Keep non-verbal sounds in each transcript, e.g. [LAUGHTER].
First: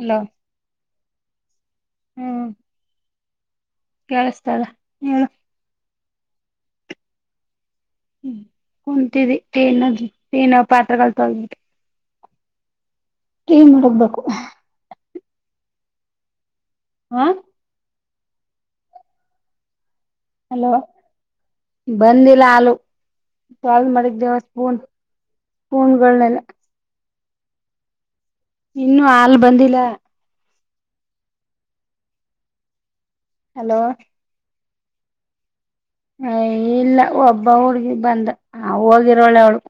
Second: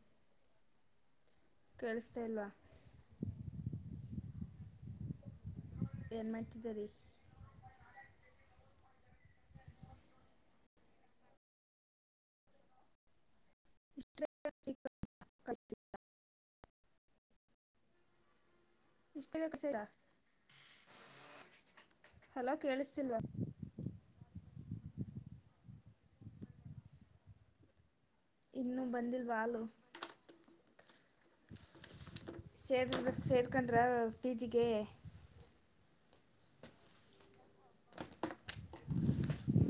Hello ಕೇಳಿಸ್ತಾಲ್ವಾ ಕೇಳಿಸತಲ್ಲ ಹೇಳು ಎಮಟಿದ್ದದಲ್ಲಿ ಹ್ಮ ಕುಂತಿದೆ ಏನ ಏನ ಪಾತ್ರಗಳು ತೊಬಿಿ ನಡಕ್ಬೇಕು ಹೆ ಹಾ ಇಷ್ಟು ಬೇಕಸೀರಾ ಹಲೋ ಬಂದಿಲ್ಲ ಹಲೋ ಹಾಲು ಕೇಳಿಸ್ತಿಲ್ವಾ ಕಲ್ ಮಾಡಿದ ದೇವಸ್ಪೂನ್ ಹೂಣಗಳನೆೆಲ್ಲ ಇನ್ನೂ ಇನ್ನು ಹಲ್ ಬಂದಿಲ್ಲ ಸೇರ್ಕ ಹಲೋ ಸೇರ್ಕೊಂಡ್ರ ಬೀಜಿಗೆ ಅ ಇಲ್ಲ ಒಬ್ಬ ಹುಡ್ಗಿ ಬಂದ ನ ಹೋಗಿರೋಳ ಅವಳು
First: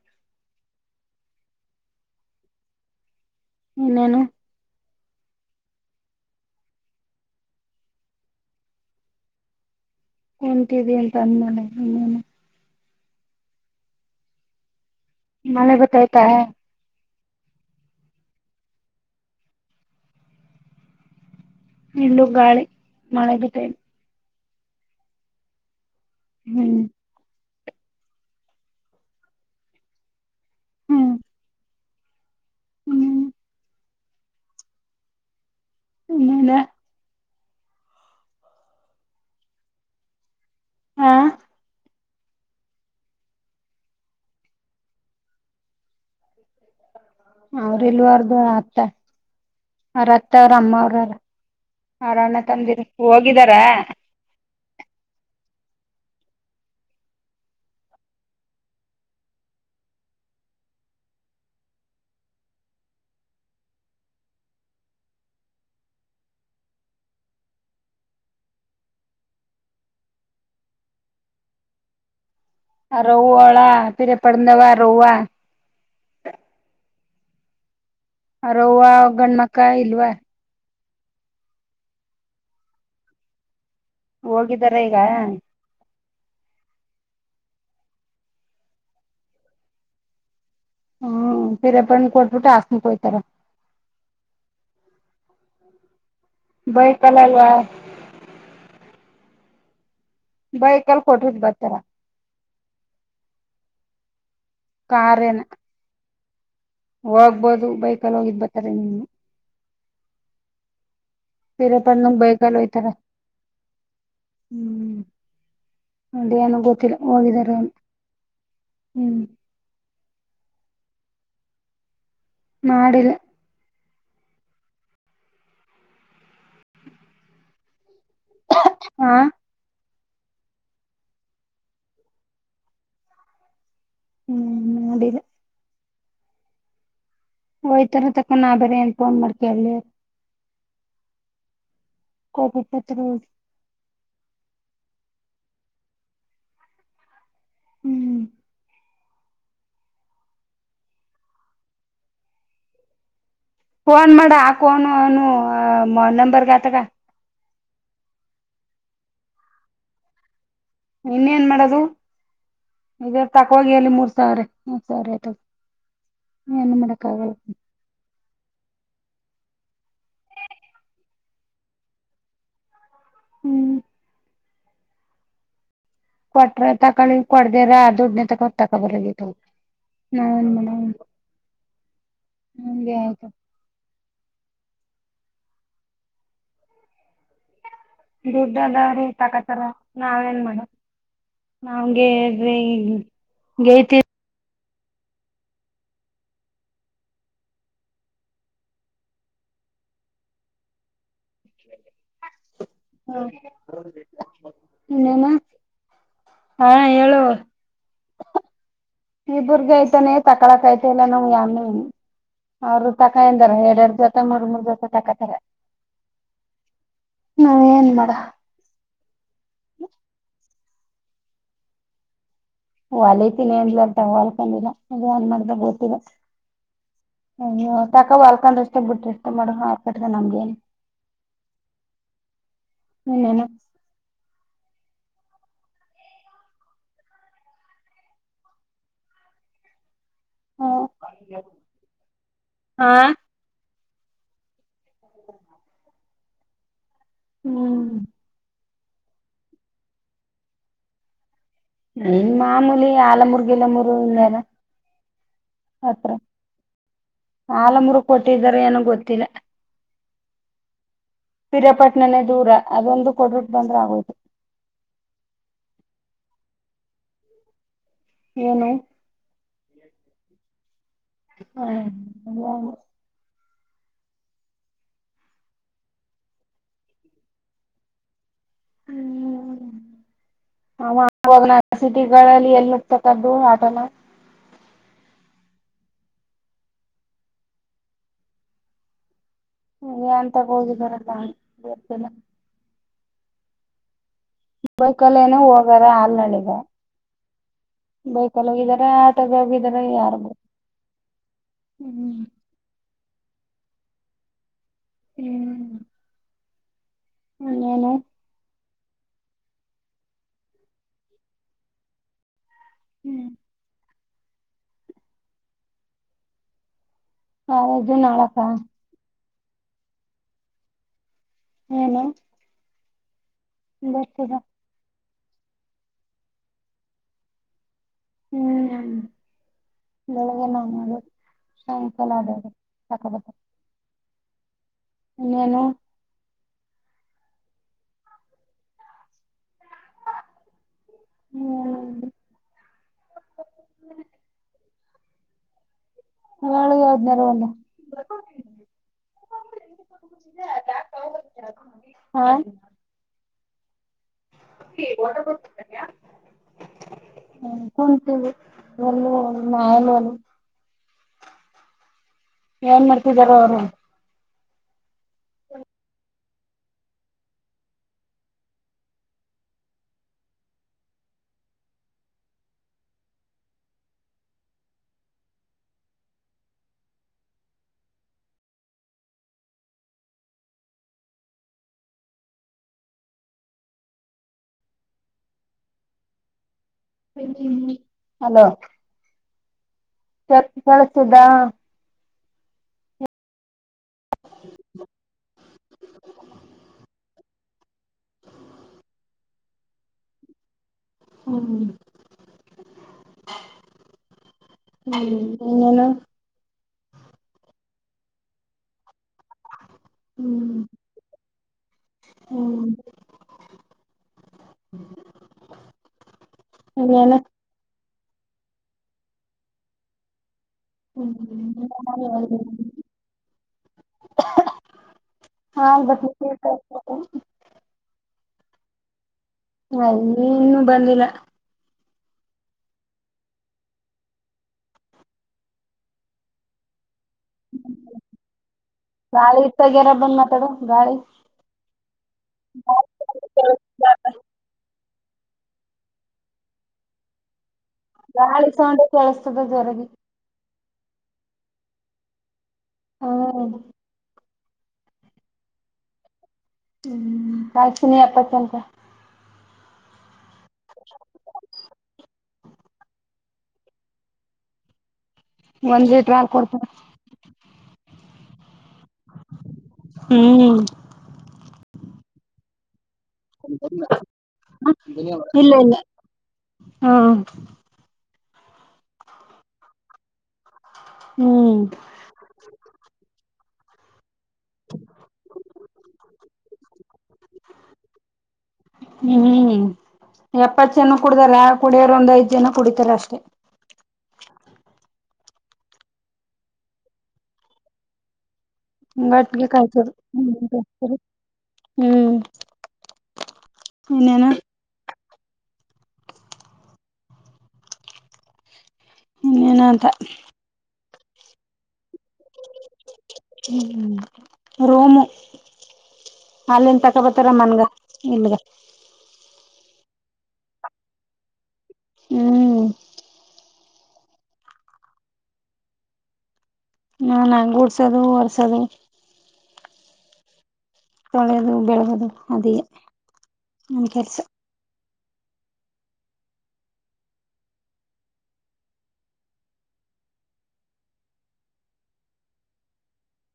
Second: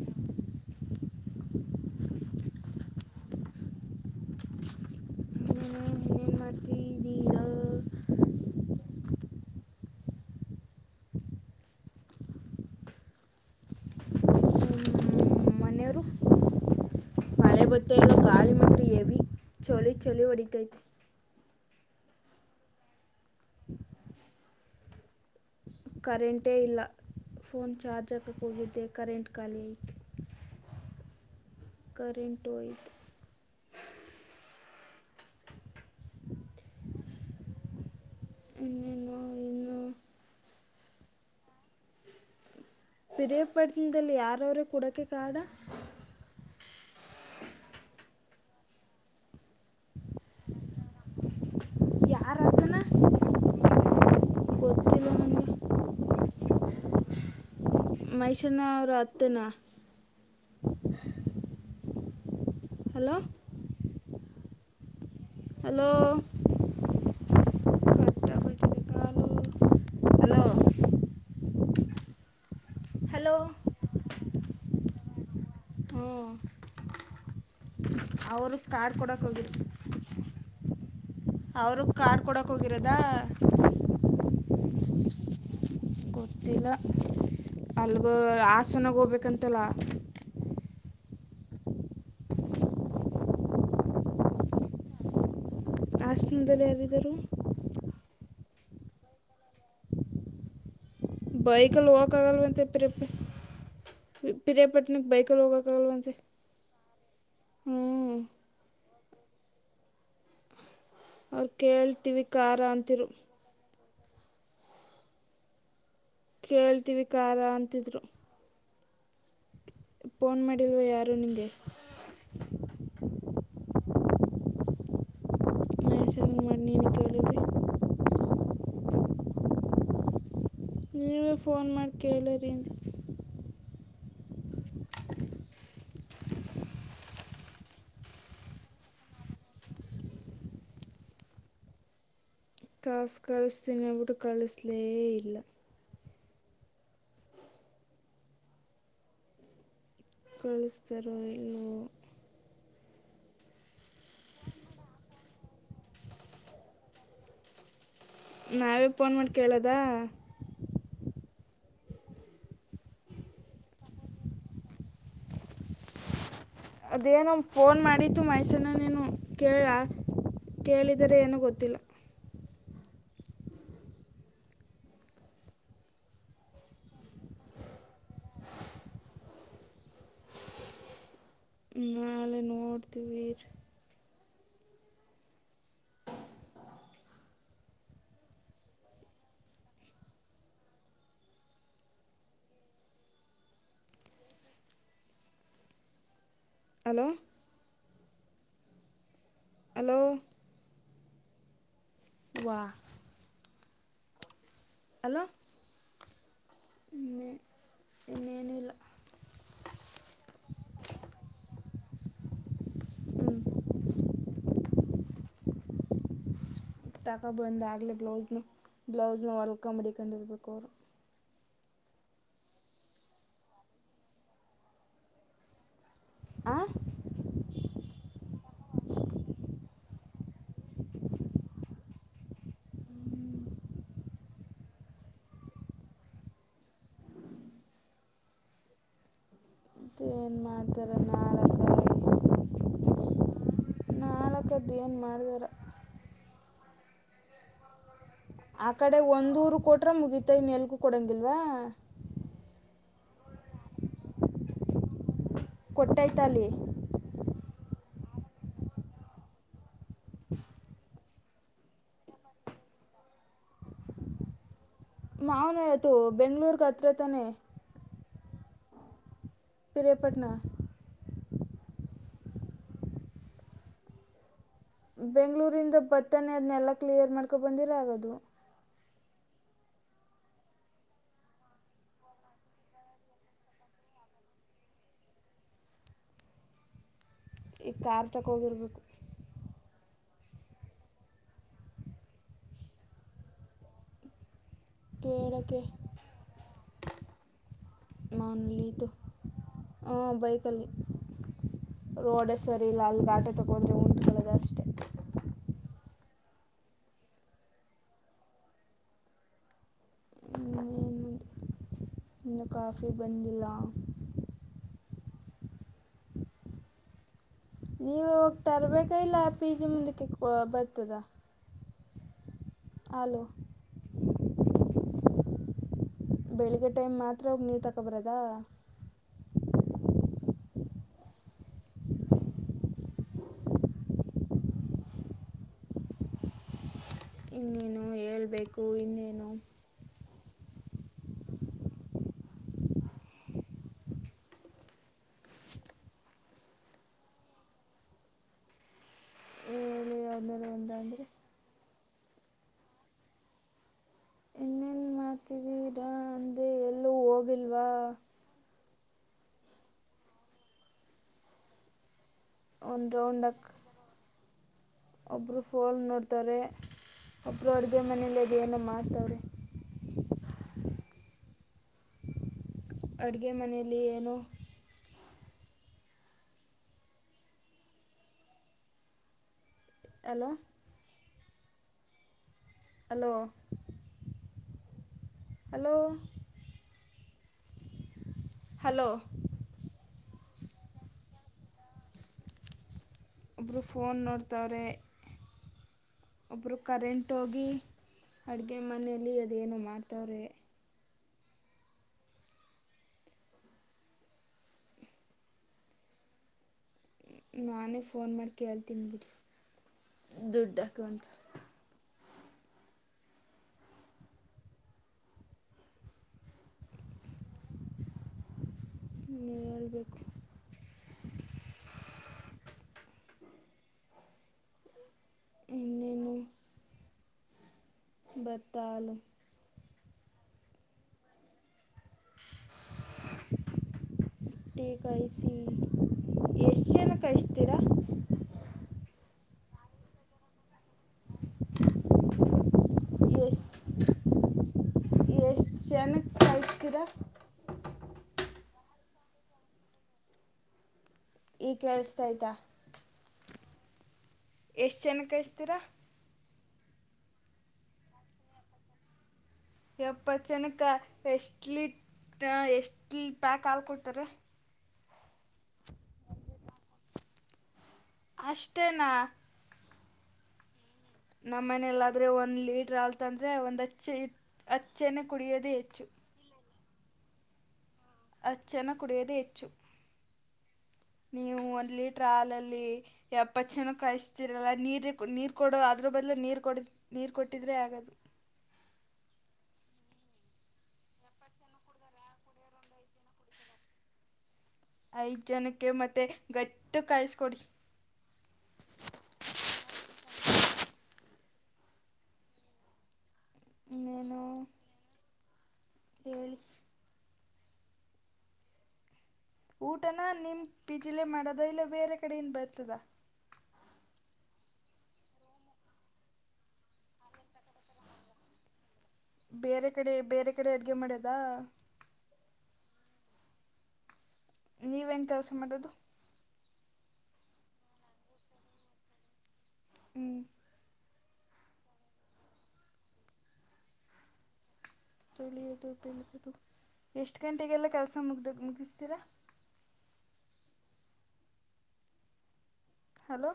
ಏನೇನುು ಏನೇನು ಮಾಡ್ತಿದ್ದೀರೋ ಉಂತಿದ ಅಂತ ಅಂದ್ಮೇಲೆ ಅಮ್ಮಲೆ ಮಳೆ ಗೊತ್ತಾಯ್ತಾ ಎ ಬತ್ತ ಕಾರ್ಡ್ ಚಳಿ ಚಳಿ ಹೊಡಿತೈತೆ ಇಲ್ಲ ಗಾಳಿ ಮಳೆದು ಟೈಮ ಕರೆಂಟೇ ಹ್ಮ್ ಇಲ್ಲ ಫೋನ್ ಚಾರ್ಜ್ ಹಾಕಕ್ಕೆ ಹೋಗಿದ್ದೆ ಕರೆಂಟ್ ಖಾಲಿ ಆಐಿತು ಹ್ಮ್ ಕಂಟುಯಿತ ಹ್ಮ್ ಎನ್ನನ ಇ ನ ಇನ ಹಾ ಪ್ರರಿಯಪಟ್ಟನದಲ್ಲಿ ಯಾರವರ ಕುಡಕೆ ಕಾಡ ಅವ್ರ ಇಲ್ವರ್್ದ ಅತ್ತ ಅವ್ರ ಅತ್ತ ಅವ್ರ ಅಮ್ಮ ಅವ್ರಾರ ಆರಾಮ ಯಾರು ಅತ್ತನ ತಂದಿರು ಹೋಗಿದಾರ ಗೊತ್ತಿಲ್ಲ ಮಹಷನಾ ಅವರು ಅತ್ತನಾ ಹಲೋ ಹಲೋ ಅಲೋ ರೌವ ಅವಳಾ ಪರ ಪಡಂದವಾ ರೌ್ವ ಹ್ಮ ಅ ರವ್ವ ಗಂಡ್ಮಕ್ಕ ಇಲ್ವಾ ಅವ್ರ ಕಾರ್ಡ್ ಕೊಡಕ್ ಹೋಗಿರದ ಹೋಗಿದ್ದಾರ ಈಗ ಗೊತ್ತಿಲ್ಲ ಅಲ್ಗ ಆಸನಾಗ ಹೋಗ್ಬೇಕಂತಲ್ಲ ಹ್ಮ್ ತಿರಪ ಕೊಟ್ಪುಟ ಆಸ್ನು ಕ ತರ ಆಸನದಲ್ಲಿ ಯಾರಿದ್ದಾರೂ ಬೈಕಲ್ ಅಲ್ವಾ ಬಾಯ ಕಲ್ ಬೈಕಲ್ಲಿ ಹೋಗಕಗಲ್ವೆ ಅಂತ ಎಪ್ಪಿ ಬಿರಯಪಟ್ಟಣಕ್ಕೆ ಬೈಕ ಕಾರೇನ ಹೋಗಾಗಲವಂಂತೆೆ ಹೋಗ್ಬೋದು ಬೈಕಲ್ಲಿ ಹೋಗಿದ್ ಬರ್ತಾರೆ ನಿಮ ಅವ್ರು ಪಿರಪಣ್ಣ ಕೇಳ್ತೀವಿ ಖ ಬೈಕಲ್ ಹೋಯ್ತಾರ ಅಂತಿರು ಹ್ಮ್ ಅಡಿ ನು ಗೊತ್ತಿಲ್ಲ ಕೇಳ್ತೀವಿ ಕಾರ ಹೋಗಿದಿದ್ದಾರೆ ಅಂತಿದ್ರು ಹ್ಮ್ ೋನ್ ಮಾಡಡಿಲ್ವಾ ಯಾರು ನಿಗೆ ಮಾಡಿಲ್ಲ ಮಹ ಹೆಸಲ್ ಮನ್ನಿ ನಿಿಕಳ್ಳಿದ್ದ ಹಾ ನೀವೇ ಫೋನ್ ಮಾಡಿ ಕೇಳಿರಿೀಿಂದ ಹ್ಮ್ ಅದಿನ ಹಯ್ತಾರ ತಕ್ಕ ನಾ ಬೇರ ಏನ್ ಫೋನ್ ಮಾಡ್ಕಲಿ ಕಾಸು ಕಳಸಿನವುಡು ಕಳಿಸಲೇ ಇಲ್ಲ ಹ್ಮ್ ಕಳಸ್ರ ಇಲ್ಲು ಫೋನ್ ಮಾಡ ಆಕೋನ್ ನು ನಂಬರ್ ಗಾತಗ ನಾವೇ ಫೋನ್ ಮಾಡಿ ಕೇಳೋದ ಇನ್ನೇನ್ ಮಾಡೋದು ಇದ ತಕ ಅಲ್ಲಿ ಮೂರ್ ಸಾವಿರ ಮೂರ್ ಸಾವಿರ ಆಯ್ತ ಏನು ಮಾಡಕ್ ಅದೇನ ಆಗಲ್ಲ ಫೋನ್ ಮಾಡಿದ್ದು ಮೈ ಚನ್ನಾನೇನು ಕೇಳ ಕೇಳಿದರೆ ಏನೂ ಗೊತ್ತಿಲ್ಲ ಹ್ಮ್ ಕೊಟ್ರ ತಕೊಳ್ಳಿ ಕೊಡ್ದೇವ್ರ ದೊಡ್ನೇ ತಕೊ ತಕೊಬರತ್ತು ನನ್ ಮ ನನ್ ನ ಅ ನ ತಿಿವ ದುಡ್ಡದವ್ರೀ ತಕಾತರ ನಾವ ನ್ ಮಾಡ ನಾವ್ಗೆೀ ಗತಿ ಹಲೋ ಹಲೋ ವಾ ಹ ಹಲೋ ಎಮ್ಮ ಹಾ ಹೇಳುವ ಇನ್ನೇನು ಇಲ್ಲ ಈ ಬುರ್ಗಿ ಐತಾನೆ ತಕಳಕ್ ಐತೆ ಇಲ್ಲ ನ ಯ ಅವರು ಹ್ಞೂ ತಕಾಯಂದಾರ ಎರ ಎರಡು ಜೊತ ಮೂರ್ ಮೂರ್ ಜೊತೆ ತಕತಾರೆ ತಗೋ ಏನ್ ಬಂದಾಗಲೆೇ ಮಾಡ ಬ್ಲೌಸ್ ನ ಬ್ಲೌಸ್ ನ ಹೊಲ್ಕ ಮಡಿಕೊಂಡಿರ್ಬೇಕು ಅವರು ಒ ಅಲತೀನಿ ಅಂದಟ ಹೊಲ್ಕೊಂಡಿಲ್ಲ ಏನ್ ಮಾಡ್್ದ ಗೊತ್ತಿಲ್ಲ ಆ ಹ ತಕ ವಾಲ್ಕೊಂಡ ಇಷ್ಟ ಬಿಟ್ರಿಷ್ಟ ಮಾಡ ಹಾ ನಗೆ ಇನ ಮತ್ತು ಏನು ಮಾಡ್ತಾರೆ ನಾರಕ ಆಾ ಅದುೇಏನು ಮಾಡಿದಾರ ಹ್ಮ್ ಆ ಕಡೆ ಒಂದ್ ಊರು ಕೊಟ್ರ ಮುಗೀತ ಇನ್ ಎಲ್ಗೂ ಕೊಡಂಗಿಲ್ವಾ ಇನ್ ಮಾಮೂಲಿ ಆಲಮುರ್ಗಿಲ ಮೂೂರು ಇನ್ೇಾರ ಹತ್ರ ಕೊಟ್ಟೈತ ಅಲ್ಲಿ ಆಲಮರು ಕೊಟ್ಟಿದಾರ ಏನ ಗೊತ್ತಿಲ್ಲ ಪಿರಾಪಟ್ಣನೇ ದೂರ ಅದೊಂದು ಕೊಡ್ರಟ್ಟ ಬಂದ್ರ ಆಗೋದು ಮಾನ್ ಹೇಳತು ಬೆಂಗ್ಳೂರ್ಗ ಹತ್ರ ತಾನೇ ಏನು ಪರಯಪಟ್ನಾ ಹಾ ಬಗ್ ಳೂರಿಂದ ಭತ್ತಾನೇ ಅದನ್ನೆಲ್ಲ ಕ್ಲಿಯರ್ ಮಾಡ್ಕೊ ಬಂದಿರ ಆಗದು [UNINTELLIGIBLE] ನ ಸಿಟಿಗಳಲ್ಲಿ ಎಲ್ಲಿ ಹೋಗತಕ್ಕದ್ದು ಆಟೋನ ಈಗ ಕಾರ್ ತಗೋಗಿರ್ಬೇಕು ಹ ನ್ ತಗ ಹೋಗಿದರ ಬೈಕಲ್ಲ ಏನ ಕೇಳೋಕ್ಕೆ ಹೋಗಾರ ಅಲ್ ನಡಗ ಬೇಕೇಕಲ್ಲೋಗಿದ್ದಾರೆ ಮಾವನಲ್ಲಿತ್ತು ಆಟಗೋಗಿದ್ದಾರೆ ಯಾರು ಬ ರೋಡ್ ಸರಿ ಇಲ್ಲ ಅಲ್ಲಿ ಬಾಟೆ ತಗೊಂಡ್ರೆ ಉಂಟಕೊಳ್ಳದ ಅಷ್ಟೇ ಹ್ಮ್ ಅನ್ನಾನ ನ ಕಾಫಿ ಬಂದಿಲ್ಲ ಕಾಲೇಜು ನೀವು ಹೋಗ ನಾಳಕ ತರ್ಬೇಕ ಇಲ್ಲ ಪೀಜಿ ಮುಂದಕ್ಕೆ ಬರ್ತದ ಹಏನು ಹಲೋ ಬಸದ ಬೆಳಿಗ್ಗೆ ಟೈಮ್ ಮಾತ್ರ ಹಗ್ ನೀ ತ ಹ್ಮ್ ಹ ಬೆಳಗ್ಗೆ ನ ಶಂಕಲ್ಲದ ಅ ಸಾಕಾಪ ನ್ನೇನು ಇನ್ನೇನು ಹೇಳ್ಬೇಕು ಇನ್ನೇನು ಹ್ಮ್ ಹಳಗೆ ಯಾವದನೇರ ಒಂದು ಯಾವ್ಮೇಲೆ ಒಂತ ಅಂದ್ರೆ ಹಾ ಇನ್ನೇನು ಹ ಮಾಡ್ತಿದ್ದೀರಾ ಅಂದೆ ಎಲ್ಲೂ ಹೋಗಿಲ್ವಾ ಕುಂತೀವಿ ನಾನಾನ ಏನ್ ಒಂದು ಮಾಡ್ತಿದಾರ ಅವರು ಒಬ್ರು ಫೋಲ್ ನೋಡ್ ತರೆ ಒಬರು ಅಡುಗೆ ಮನೇೆಯಲ್ಲಿದೆಲ್ಲ ಮಾಸ್ತವರೆ ಅಡುಗೆ ಮನೆಯಲ್ಲಿ ಏನು ಅಲೋ ಹಲೋ ಹಲೋ ಹಲೋ ಕೆಳ ದಾ ಒಬ್ರು ಫೋನ್ ನೋಡ್ತವ್ರೆ ಒಬ್ಬರು ಕರೆಂಟ್ಗಿ ಅಡುಗೆ ಮನೆಯಲ್ಲಿ ಅದೇನು ಮಾಡ್ತವ್ರೆ ಹ್ಮ ಹ್ಮ್ ಅನು ನಾನೇ ಫೋನ್ ಮಾಡಿ ಕೇಳ್ತೀನಿ ಬಿಡಿ ಹ್ಮ್ ದುಡ್ಡಕಂತ ಹ್ಮ್ ಅನಾನ ನಳ್ಬೇಕು ಹ್ಮ್ ಹಾ ಬ ಇನ್ನೇನು ಬತ್ತಾಲಲು ಹ ನೀ ಇನ್ನು ಬಂದಿಲ್ಲ ಗಐ ಏಷಿಯನ್ ನಾಳೆ ಇತ್ತಾಗ್ಯಾರ ಬಂದ್ ಮಾತಾಡ ಗಾಡಿ ಈಷ್ಟ ಚನಕ್ ಯಸ್ ಕರ ಗಾಳಿ ಸೊಂಡ ಕೆಲಸತದ ಜರಗೆ ಈ ಕೇಳ್ಸ್ತಯ್ತಾ ಹಾ ಎಷ್ಟ್ ಚನ್ನಕಿಸ್ತರಾ ಹ್ಮ್ ಕಾಯತಿನಿ ಎಪ್ಪತ್ಲ್ಕಟ್ ಎಪ್ಪತ್ ಜನಕ ಎಸ್ಲಿೀಟ್ ಎಷ್ಟು ಲಿ ಪ್ಯಾಕ್ ಹಾಲು ಕೊಡ್ತಾರೆ ಒಂದು ಲೀಟರ್ ಹಾಲು ಕೊಡ್ತಾರೆ. ಅಷ್ಟೇನಾ ಹ್ಮ್ ನಮ್ಮ ಮನೆಲ್ಲಾದ್ರೆ ಒಂದ್ ಲೀಟರ್ ಹಾಲ್ ಅಂತಂದರೆ ಒಂದು ಅಚ್ಚೆ ಇ ಹತ್ಚ್ಚೆನ ಕುಡಿಯೋದೇ ಹೆಚ್ಚು ಹ್ಮ ಹತಚ್ಚನಕ ಕುಡಿಯದೇ ಹೆಚ್ಚು ನೀವು ಹ್ಮ್ ಒಂದ ಲೀಟರ್ ಹಾಲಲ್ಲಿ ಎಪ್ಪತ್ತು ಜನ ಕಾಯಸ್ತ ರಲ್ಲ ನೀ ನೀರು ಕೊಡೋ ಅದ್ರ ಬದಲು ನೀರು ಕೊಡ ನೀರು ಕೊಟ್ಟಿದ್ರೆ ಆಗೋದು. ಹ್ಮ್ ಎಪ್ಪತ್ತು ಜನ ಕುಡಿದಾರ ಹಾಲ್ ಕುಡಿಯೋರು ಒಂದ್ ಐದ ಜನ ಕುಡಿತಾರ ಅಷ್ಟ [UNINTELLIGIBLE] ಐದ ಜನಕ್ಕೆ ಮತ್ತೆ ಗಟ್ಟ ಕಾಯಿಸಕೊಡಿ. ಗಟ್ಗೆ ಕಾಯಿಸೋದ ಹ್ಮ್ ಇನ್ನೇನು ಇನ್ನೆನು ಹೇಳಿ ಇನ್ನೇನ ಅಂತ ಊಟನ ನಿಮ್ಮ ಪಿಜಿಲೆ ಮಾಡದ ಇಲ್ಲ ಬೇರೆ ಕಡೆಯಿಂದ ಬರ್ತದಾ ಹ್ಮ್ ರೂಮ್ ಅಲ್ಲಿನ್ ತಕೊಬತಾರ ಮನ್ಗಕೆ ಇಲ್ಗ ಬೇರೆ ಕಡೆ ಬೇರೆ ಕಡೆ ಅಡುಗೆ ಮಾಡ್ಯದ ಹ್ಮ್ ನೀವೇನ್ ಕೆಲಸ ಮಾಡೋದು ಹಾ ನಾನು ಗೂಡ್ಸದು ಹೊರ್ಸದು ಹ್ಮ್ ಒಗೆದು ಬೆಳಗದು ಅದೇ ನಮ್ ಕೆಲ್ಸ ತೊಳೆಯದು ಬೆಳಗೋದು ಎಷ್ಟು ಗಂಟೆಗೆಲ್ಲ ಕೆಲಸ ಮುಗ್ದ ಮುಗಿಸ್ತೀರಾ ಹಲೋ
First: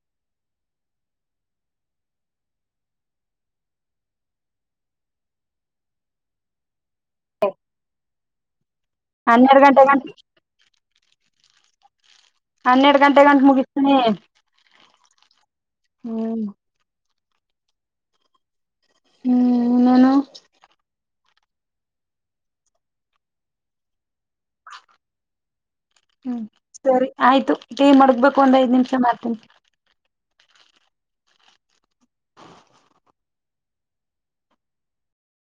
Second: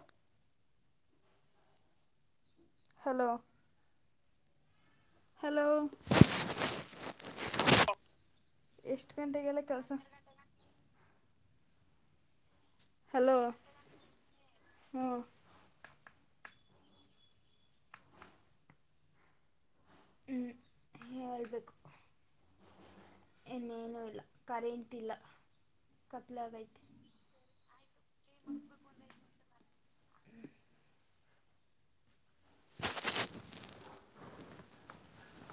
ಹಲೋ ಹಲೋ ಹ ಎಷ್ಟ್ ಗಂಟೆಗೆಲ್ಲ ಕೆಲಸ ಹನ್ನೆರಡ್ ಗಂಟೆ ಹಲೋ ಗಂ ಮುಗಿಸ್ತನಿ ಹ್ಞೂ ಹ್ಮ್ ಹ್ಮ್ ಇನ್ನೇನು ನೀನೇ ಹೇಳ್ಬೇಕು. ಇನ್ನೇನುೂ ಇಲ್ಲ ಕರೆಂಟ್ ಇಲ್ಲ. ಹ್ಮ್ ಕತ್ಲಾಗೈತೆ ಸರಿ ಆಯ್ತು ಟೀ ಮಡ್ಗ್ಬೇಕು ಒಂದ್ ಐದ್ ನಿಮಿಷ ಮಾಡತೀನಿ